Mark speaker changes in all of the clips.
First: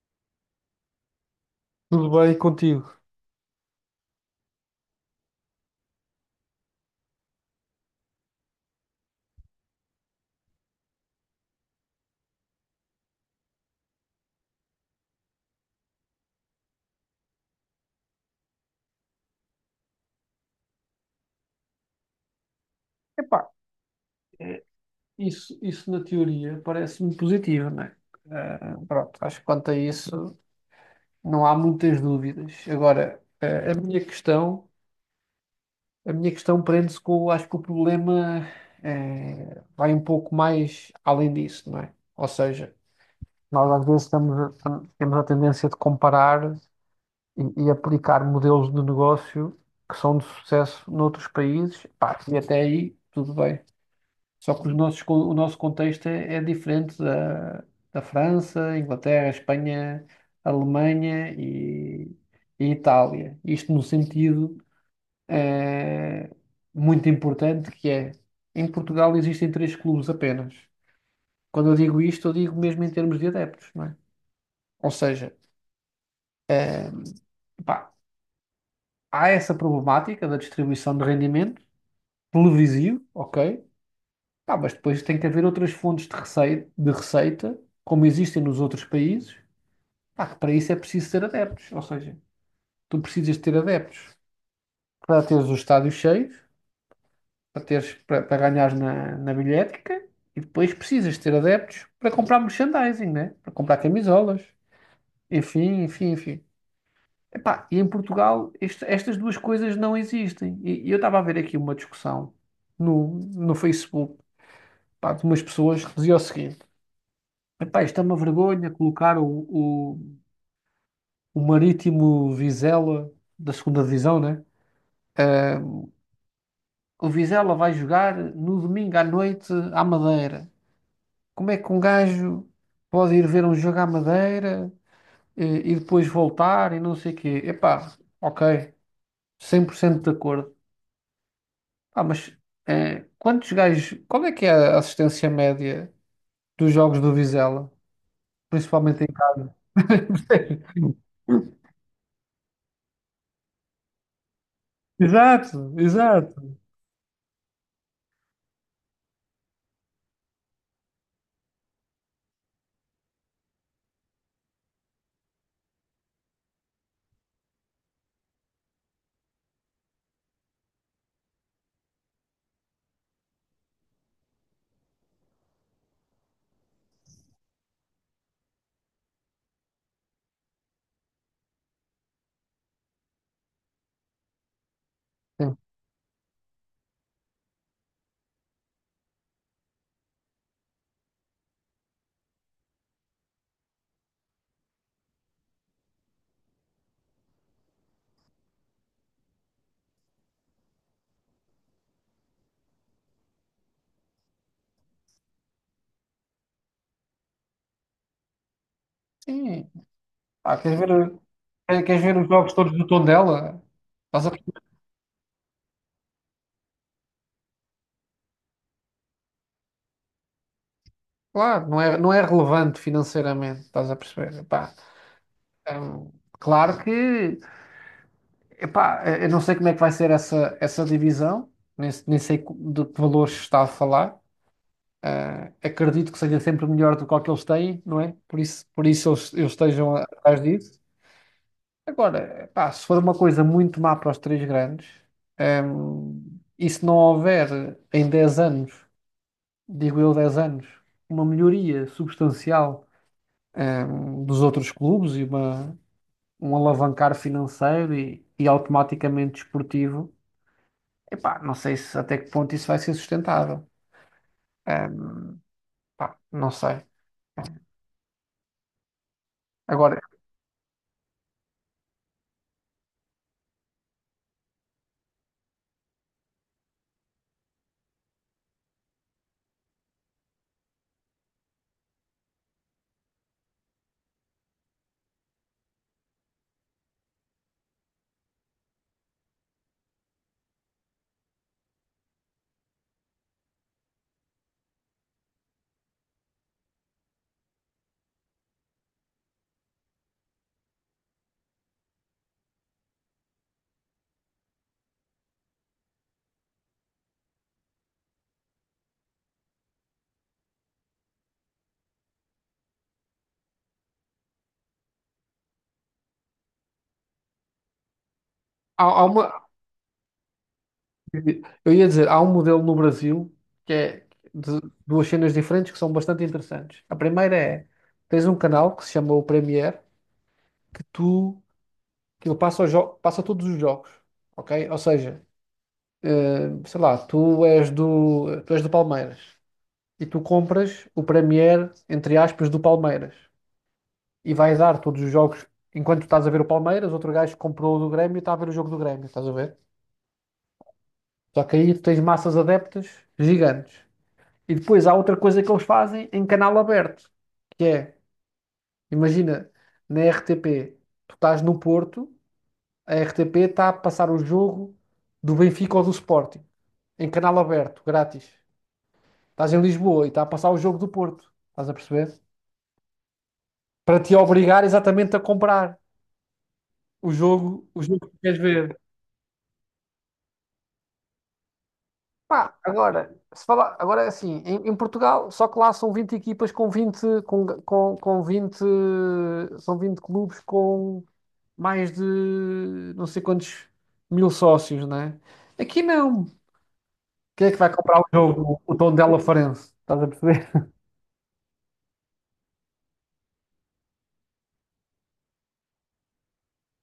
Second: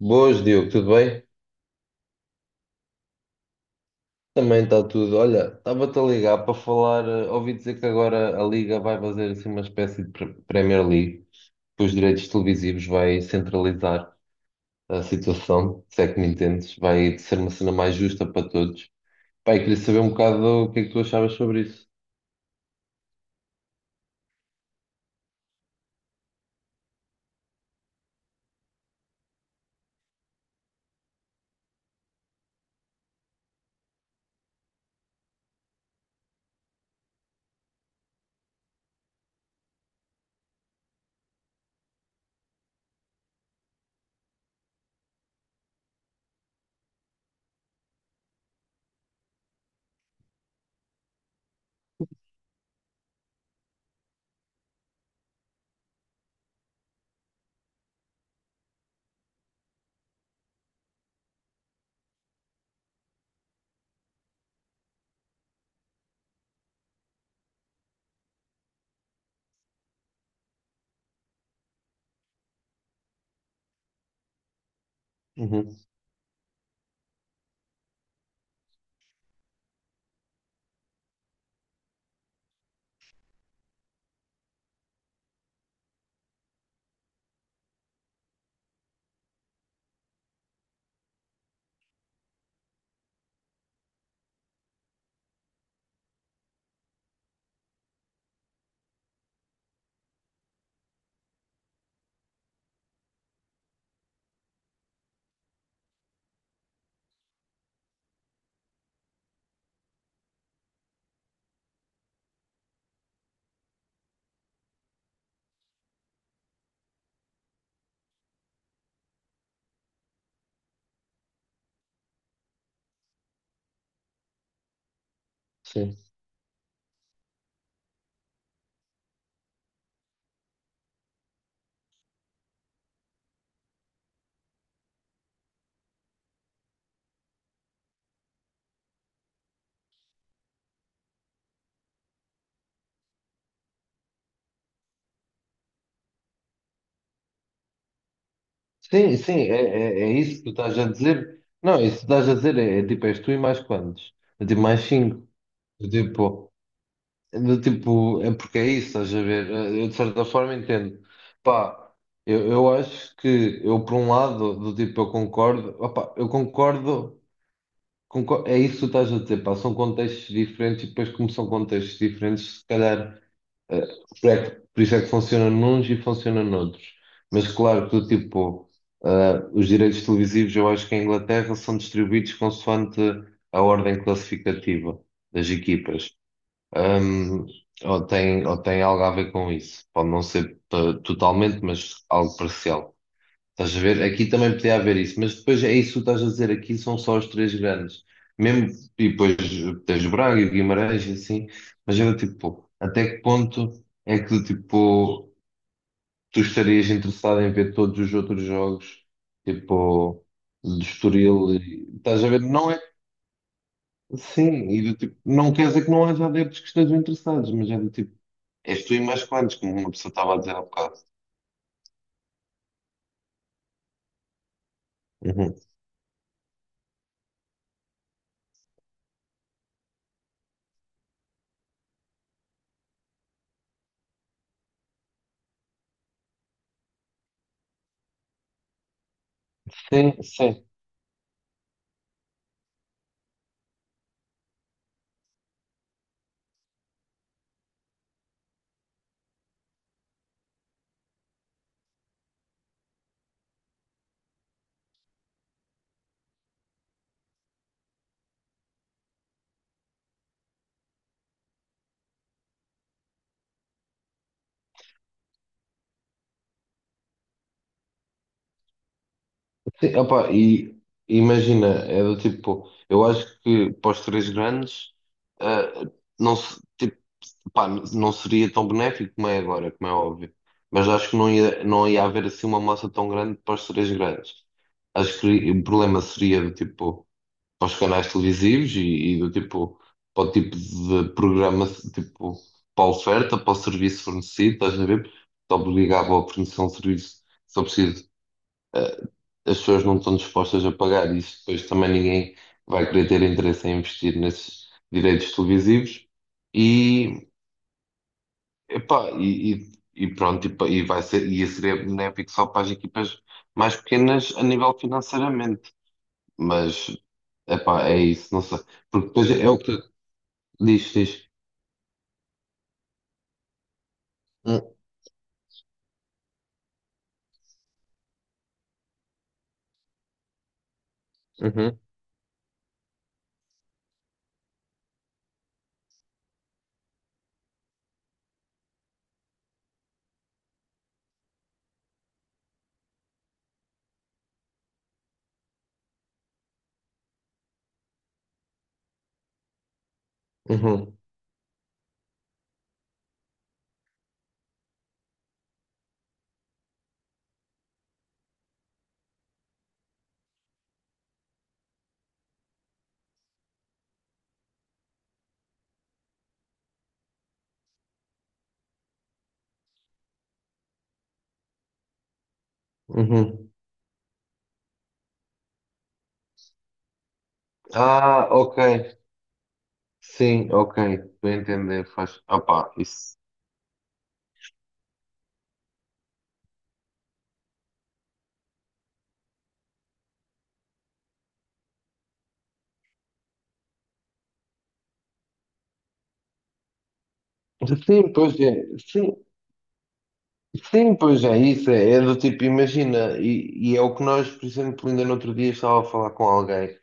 Speaker 1: Boas, Diogo, tudo bem?
Speaker 2: Tudo bem contigo?
Speaker 1: Também está tudo. Olha, estava-te a ligar para falar. Ouvi dizer que agora a Liga vai fazer assim uma espécie de Premier League, que os direitos televisivos vai centralizar a situação, se é que me entendes. Vai ser uma cena mais justa para todos. Pai, queria saber um bocado o que é que tu achavas sobre isso.
Speaker 2: Epá, isso na teoria parece-me positivo, não é? Pronto, acho que quanto a isso não há muitas dúvidas. Agora, a minha questão, prende-se com, acho que o problema vai um pouco mais além disso, não é? Ou seja, nós às vezes estamos, temos a tendência de comparar e aplicar modelos de negócio que são de sucesso noutros países, pá, e até aí tudo bem. Só que os nossos, o nosso contexto é diferente da, da França, Inglaterra, Espanha, Alemanha e Itália. Isto no sentido eh, muito importante que é, em Portugal existem três clubes apenas. Quando eu digo isto, eu digo mesmo em termos de adeptos, não é? Ou seja,
Speaker 1: Uhum.
Speaker 2: pá, há essa problemática da distribuição de rendimento televisivo, ok? Pá, mas depois tem que haver outras fontes de receita, como existem nos outros países. Pá, que para isso é preciso ter adeptos, ou seja, tu precisas de ter adeptos para teres os estádios cheios, para ganhares na, na bilhética e depois precisas de ter adeptos para comprar merchandising, né? Para comprar camisolas, enfim, enfim, enfim. Epá, e em Portugal estas duas coisas não existem. E eu estava a ver aqui uma discussão no Facebook, pá, de umas pessoas que diziam o seguinte: epá, isto é uma vergonha colocar o, o Marítimo Vizela da segunda divisão, né?
Speaker 1: Sim.
Speaker 2: O Vizela vai jogar no domingo à noite à Madeira. Como é que um gajo pode ir ver um jogo à Madeira eh, e, depois voltar e não sei o quê? Epá, ok, 100% de acordo. Ah, mas quantos gajos, qual é que é a assistência média dos jogos do Vizela? Principalmente em
Speaker 1: Sim, sim, é,
Speaker 2: casa.
Speaker 1: é, é isso que tu estás a dizer. Não, isso que tu estás a dizer é, é tipo, és tu e mais quantos? É tipo, mais cinco.
Speaker 2: Exato,
Speaker 1: Eu digo,
Speaker 2: exato.
Speaker 1: do tipo, é porque é isso, estás a ver? Eu de certa forma entendo. Pá, eu acho que eu por um lado, do tipo, eu concordo, opá, eu concordo, é isso que tu estás a dizer, pá, são contextos diferentes e depois como são contextos diferentes, se calhar, eh, por isso é que funciona nuns e funciona noutros. Mas claro que do tipo, eh, os direitos televisivos eu acho que em Inglaterra são distribuídos consoante a ordem classificativa das
Speaker 2: Sim.
Speaker 1: equipas. Hum, ou tem algo a ver com isso. Pode não ser totalmente, mas algo parcial. Estás a ver? Aqui também podia haver isso, mas depois é isso que tu estás a dizer. Aqui são só os três grandes. Mesmo, e depois tens o Braga e o Guimarães e assim. Mas era tipo, até que ponto é que tipo, tu estarias interessado em ver todos os outros jogos?
Speaker 2: Sim.
Speaker 1: Tipo,
Speaker 2: Ah, queres
Speaker 1: do
Speaker 2: ver,
Speaker 1: Estoril.
Speaker 2: eh, queres ver
Speaker 1: Estás
Speaker 2: os
Speaker 1: a ver?
Speaker 2: jogos
Speaker 1: Não
Speaker 2: todos
Speaker 1: é.
Speaker 2: do Tondela? Estás a.
Speaker 1: Sim, e do tipo, não quer dizer que não haja adeptos que estejam interessados, mas é do tipo. És tu e mais quantos, como uma pessoa estava a dizer há bocado.
Speaker 2: Claro, não é? Não é relevante financeiramente, estás a perceber? Epá,
Speaker 1: Uhum.
Speaker 2: hum, claro que, epá, eu não sei como é que vai ser essa divisão, nem sei de que valores está a falar. Ah, acredito que seja sempre melhor do que o que eles têm, não é? Por isso, eles estejam
Speaker 1: Sim,
Speaker 2: atrás
Speaker 1: sim.
Speaker 2: disso. Agora, epá, se for uma coisa muito má para os três grandes, e se não houver em 10 anos, digo eu 10 anos, uma melhoria substancial. Dos outros clubes e um alavancar financeiro e automaticamente desportivo. Epá, não sei se até que ponto isso vai ser sustentável. Ehm, pá, não sei.
Speaker 1: Sim,
Speaker 2: Agora,
Speaker 1: opa, e imagina, é do tipo, eu acho que para os três grandes, ah, não, tipo, pá, não seria tão benéfico como é agora, como é óbvio. Mas acho que não ia haver assim uma massa tão grande para os três grandes. Acho que o problema seria do tipo, para os canais televisivos e do tipo, para o tipo de programa, tipo, para a oferta, para o serviço fornecido, estás a ver? Te obrigava a fornecer um serviço só preciso. eh, As pessoas não estão dispostas a pagar isso, depois também ninguém vai querer ter interesse em investir nesses direitos televisivos e, epá, e pronto, e vai ser, e isso seria benéfico só para as equipas mais pequenas a nível financeiramente, mas epá, é isso, não sei.
Speaker 2: há, há
Speaker 1: Porque depois
Speaker 2: uma,
Speaker 1: é o que. Diz, diz.
Speaker 2: eu ia dizer, há um modelo no Brasil que é de
Speaker 1: Hum.
Speaker 2: duas cenas diferentes que são bastante interessantes. A primeira é, tens um canal que se chama o Premier, que tu,
Speaker 1: Uhum,
Speaker 2: que ele passa, passa todos os jogos, ok? Ou seja, sei lá, tu és do Palmeiras. E tu compras o Premier, entre aspas, do Palmeiras. E vais dar todos os jogos, enquanto tu estás a ver o Palmeiras, outro gajo comprou o do Grêmio e está a ver o jogo do Grêmio, estás a ver?
Speaker 1: uhum,
Speaker 2: Só que aí tu tens massas adeptas gigantes. E depois há outra coisa que eles fazem em canal aberto, que é, imagina, na RTP, tu estás no Porto, a RTP está a passar o jogo do Benfica ou do Sporting, em canal aberto, grátis. Estás em Lisboa e está a passar o jogo do Porto, estás a perceber?
Speaker 1: uhum.
Speaker 2: Para te obrigar exatamente a comprar. O jogo que
Speaker 1: Ah,
Speaker 2: queres
Speaker 1: ok.
Speaker 2: ver.
Speaker 1: Sim, ok. Estou a entender. Faz.
Speaker 2: Pá,
Speaker 1: Opá,
Speaker 2: agora,
Speaker 1: isso.
Speaker 2: se falar, agora é assim, em Portugal, só que lá são 20 equipas com 20 com 20 são 20 clubes com mais de não sei quantos mil sócios, né? Aqui não. Quem é que vai comprar
Speaker 1: Sim,
Speaker 2: o
Speaker 1: pois é.
Speaker 2: jogo? O
Speaker 1: Sim,
Speaker 2: Tondela Farense, estás a perceber?
Speaker 1: sim, pois é. Isso é, é do tipo, imagina. E é o que nós, por exemplo, ainda no outro dia estava a falar com alguém.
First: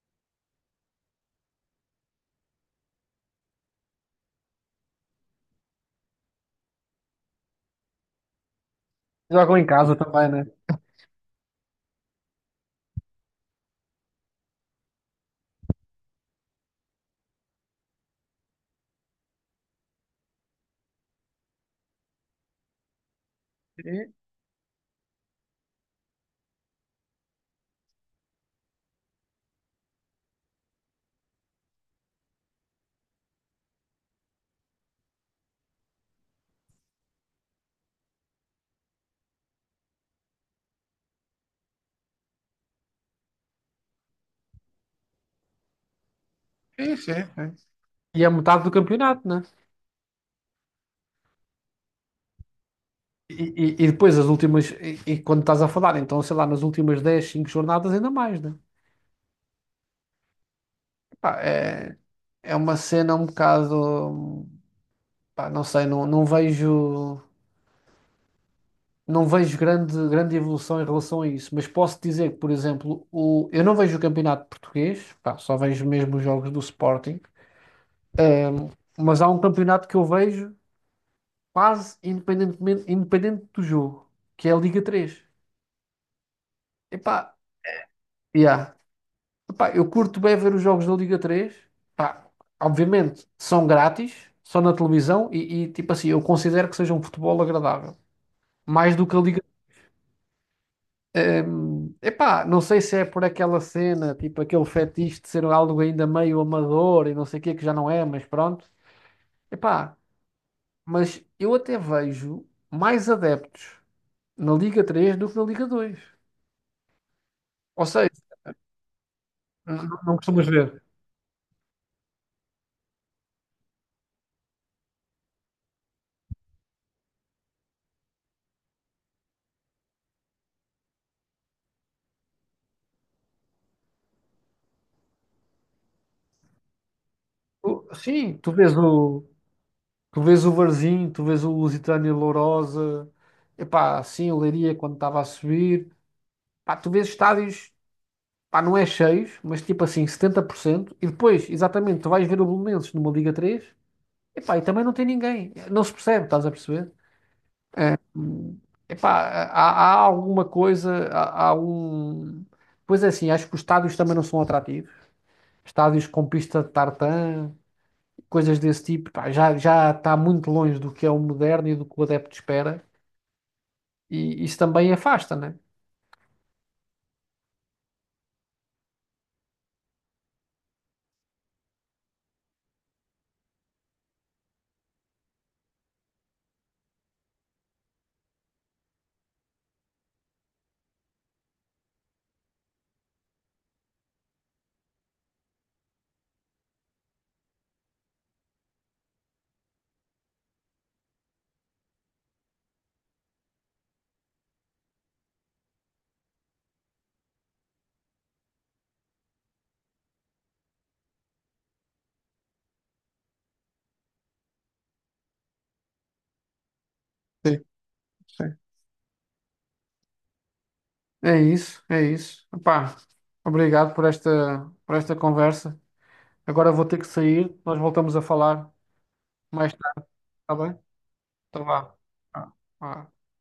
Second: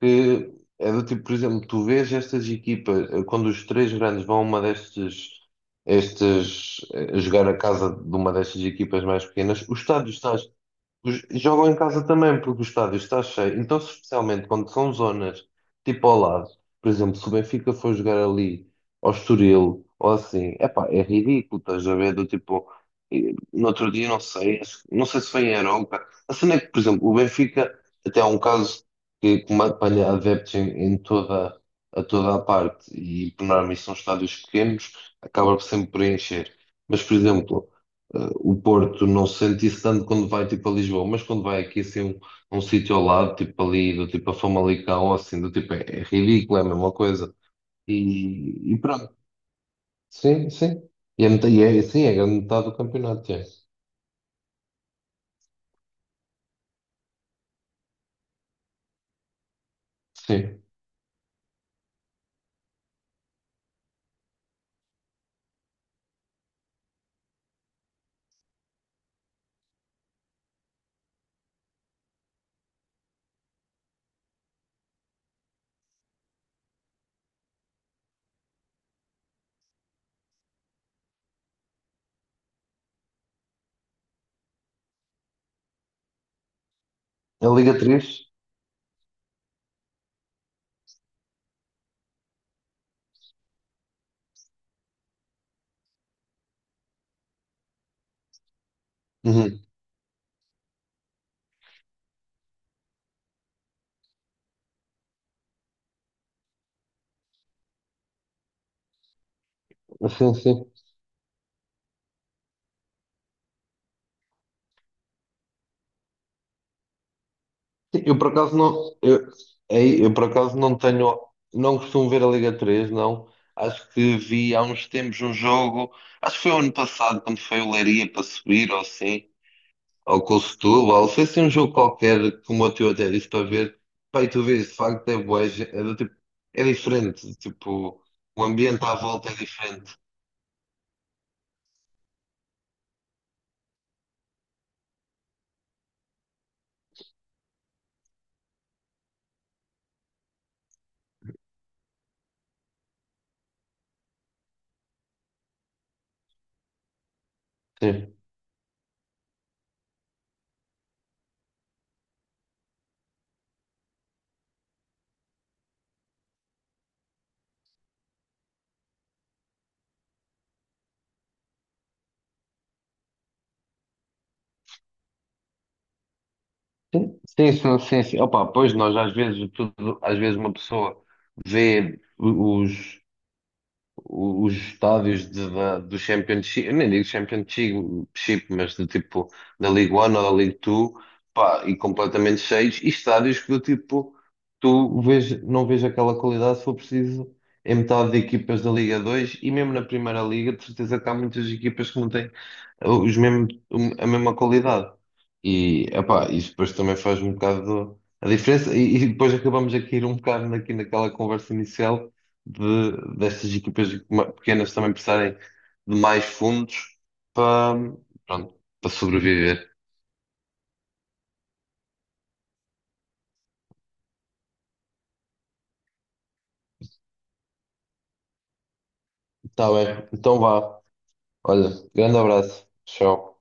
Speaker 1: Que é do tipo, por exemplo, tu vês estas equipas, quando os três grandes vão a uma destes. Estes, jogar a casa de uma destas equipas mais
Speaker 2: Jogam em
Speaker 1: pequenas, o
Speaker 2: casa
Speaker 1: estádio
Speaker 2: também,
Speaker 1: está.
Speaker 2: né?
Speaker 1: Jogam em casa também, porque o estádio está cheio. Então, se especialmente quando são zonas tipo ao lado, por exemplo, se o Benfica for jogar ali ao Estoril ou assim, epá, é ridículo, estás a ver? Do tipo, no outro dia,
Speaker 2: Sim,
Speaker 1: não sei, não sei se foi em Arouca. A cena é que, por exemplo, o Benfica até há um caso que apanha adeptos em, em toda, a toda a parte e, por norma, isso são estádios pequenos, acaba sempre por encher. Mas, por exemplo. O Porto não se sente isso tanto quando vai tipo a Lisboa, mas quando vai aqui assim um, um sítio ao lado, tipo ali, do tipo a Famalicão, ou assim, do tipo é, é ridículo, é a mesma
Speaker 2: sim, sim,
Speaker 1: coisa.
Speaker 2: sim. E é metade do
Speaker 1: E, e pronto,
Speaker 2: campeonato, né?
Speaker 1: sim, sim. E é, e é, sim, é a grande metade do campeonato,
Speaker 2: E,
Speaker 1: é.
Speaker 2: e depois e quando estás a falar, então sei lá, nas últimas 10 5 jornadas ainda mais, né?
Speaker 1: Sim.
Speaker 2: Pá, é uma cena um bocado, pá, não sei, não vejo grande, grande evolução em relação a isso, mas posso dizer que, por exemplo, eu não vejo o campeonato português, pá, só vejo mesmo os jogos do Sporting, mas há um campeonato que eu vejo quase independente do jogo, que é a Liga 3. Epá,
Speaker 1: A Liga 3.
Speaker 2: yeah. Epá, eu curto bem ver os jogos da Liga 3. Pá, obviamente são grátis, são na televisão e tipo assim, eu considero que seja um futebol agradável, mais do que a Liga.
Speaker 1: Uhum.
Speaker 2: Epá, não sei se é por aquela cena, tipo aquele fetiche de ser algo ainda meio amador e não sei o que, que já não é, mas pronto. Epá,
Speaker 1: Sim, sim.
Speaker 2: mas eu até vejo mais adeptos na Liga 3 do que na Liga 2. Ou
Speaker 1: Sim,
Speaker 2: seja,
Speaker 1: eu por acaso não, eu, aí, eu
Speaker 2: não
Speaker 1: por
Speaker 2: costumas
Speaker 1: acaso não
Speaker 2: ver.
Speaker 1: tenho, não costumo ver a Liga 3 não. Acho que vi há uns tempos um jogo, acho que foi o ano passado, quando foi o Leiria para subir ou assim, ao Costulo, ou sei se é um jogo qualquer, como o teu até disse para ver, pá, e tu vês, de facto é bué, é, do tipo, é diferente, tipo,
Speaker 2: Sim,
Speaker 1: o ambiente à volta é diferente.
Speaker 2: tu vês o Varzim, tu vês o Lusitânia Lourosa, epá, sim, o Leiria quando estava a subir. Pá, tu vês estádios, pá, não é cheios, mas tipo assim, 70%. E depois, exatamente, tu vais ver o Belenenses numa Liga 3. Epá, e também não tem ninguém. Não se percebe, estás a perceber?
Speaker 1: Sim,
Speaker 2: Hum, Epá, há, há alguma coisa, há um. Pois é assim, acho que os estádios também não são atrativos. Estádios com pista de tartan, coisas desse tipo, pá, já, já está muito longe do que é o moderno e do que o adepto espera. E isso também afasta, né?
Speaker 1: sim, sim, sim, sim, sim. Opa, pois nós às vezes, tudo, às vezes uma pessoa vê os, os estádios do Championship, eu nem digo Championship, mas do tipo da League One ou da League Two, pá, e completamente cheios, e estádios que do tipo tu vês, não vês aquela qualidade se for preciso em metade de equipas da Liga 2 e mesmo na Primeira Liga, de certeza que há muitas equipas que não têm os mesmo, a mesma qualidade. E epá, isso depois também faz um bocado a diferença, e depois acabamos aqui ir um bocado aqui naquela conversa inicial de, destas equipas pequenas também precisarem de mais fundos
Speaker 2: Sim,
Speaker 1: para,
Speaker 2: sim.
Speaker 1: pronto, para sobreviver.
Speaker 2: É isso, é isso. Epá, obrigado por esta, conversa. Agora vou ter que sair. Nós voltamos a falar
Speaker 1: Tá
Speaker 2: mais tarde,
Speaker 1: bem, então
Speaker 2: está bem?
Speaker 1: vá.
Speaker 2: Então
Speaker 1: Olha,
Speaker 2: vá.
Speaker 1: grande
Speaker 2: Ah,
Speaker 1: abraço.
Speaker 2: ah.
Speaker 1: Tchau.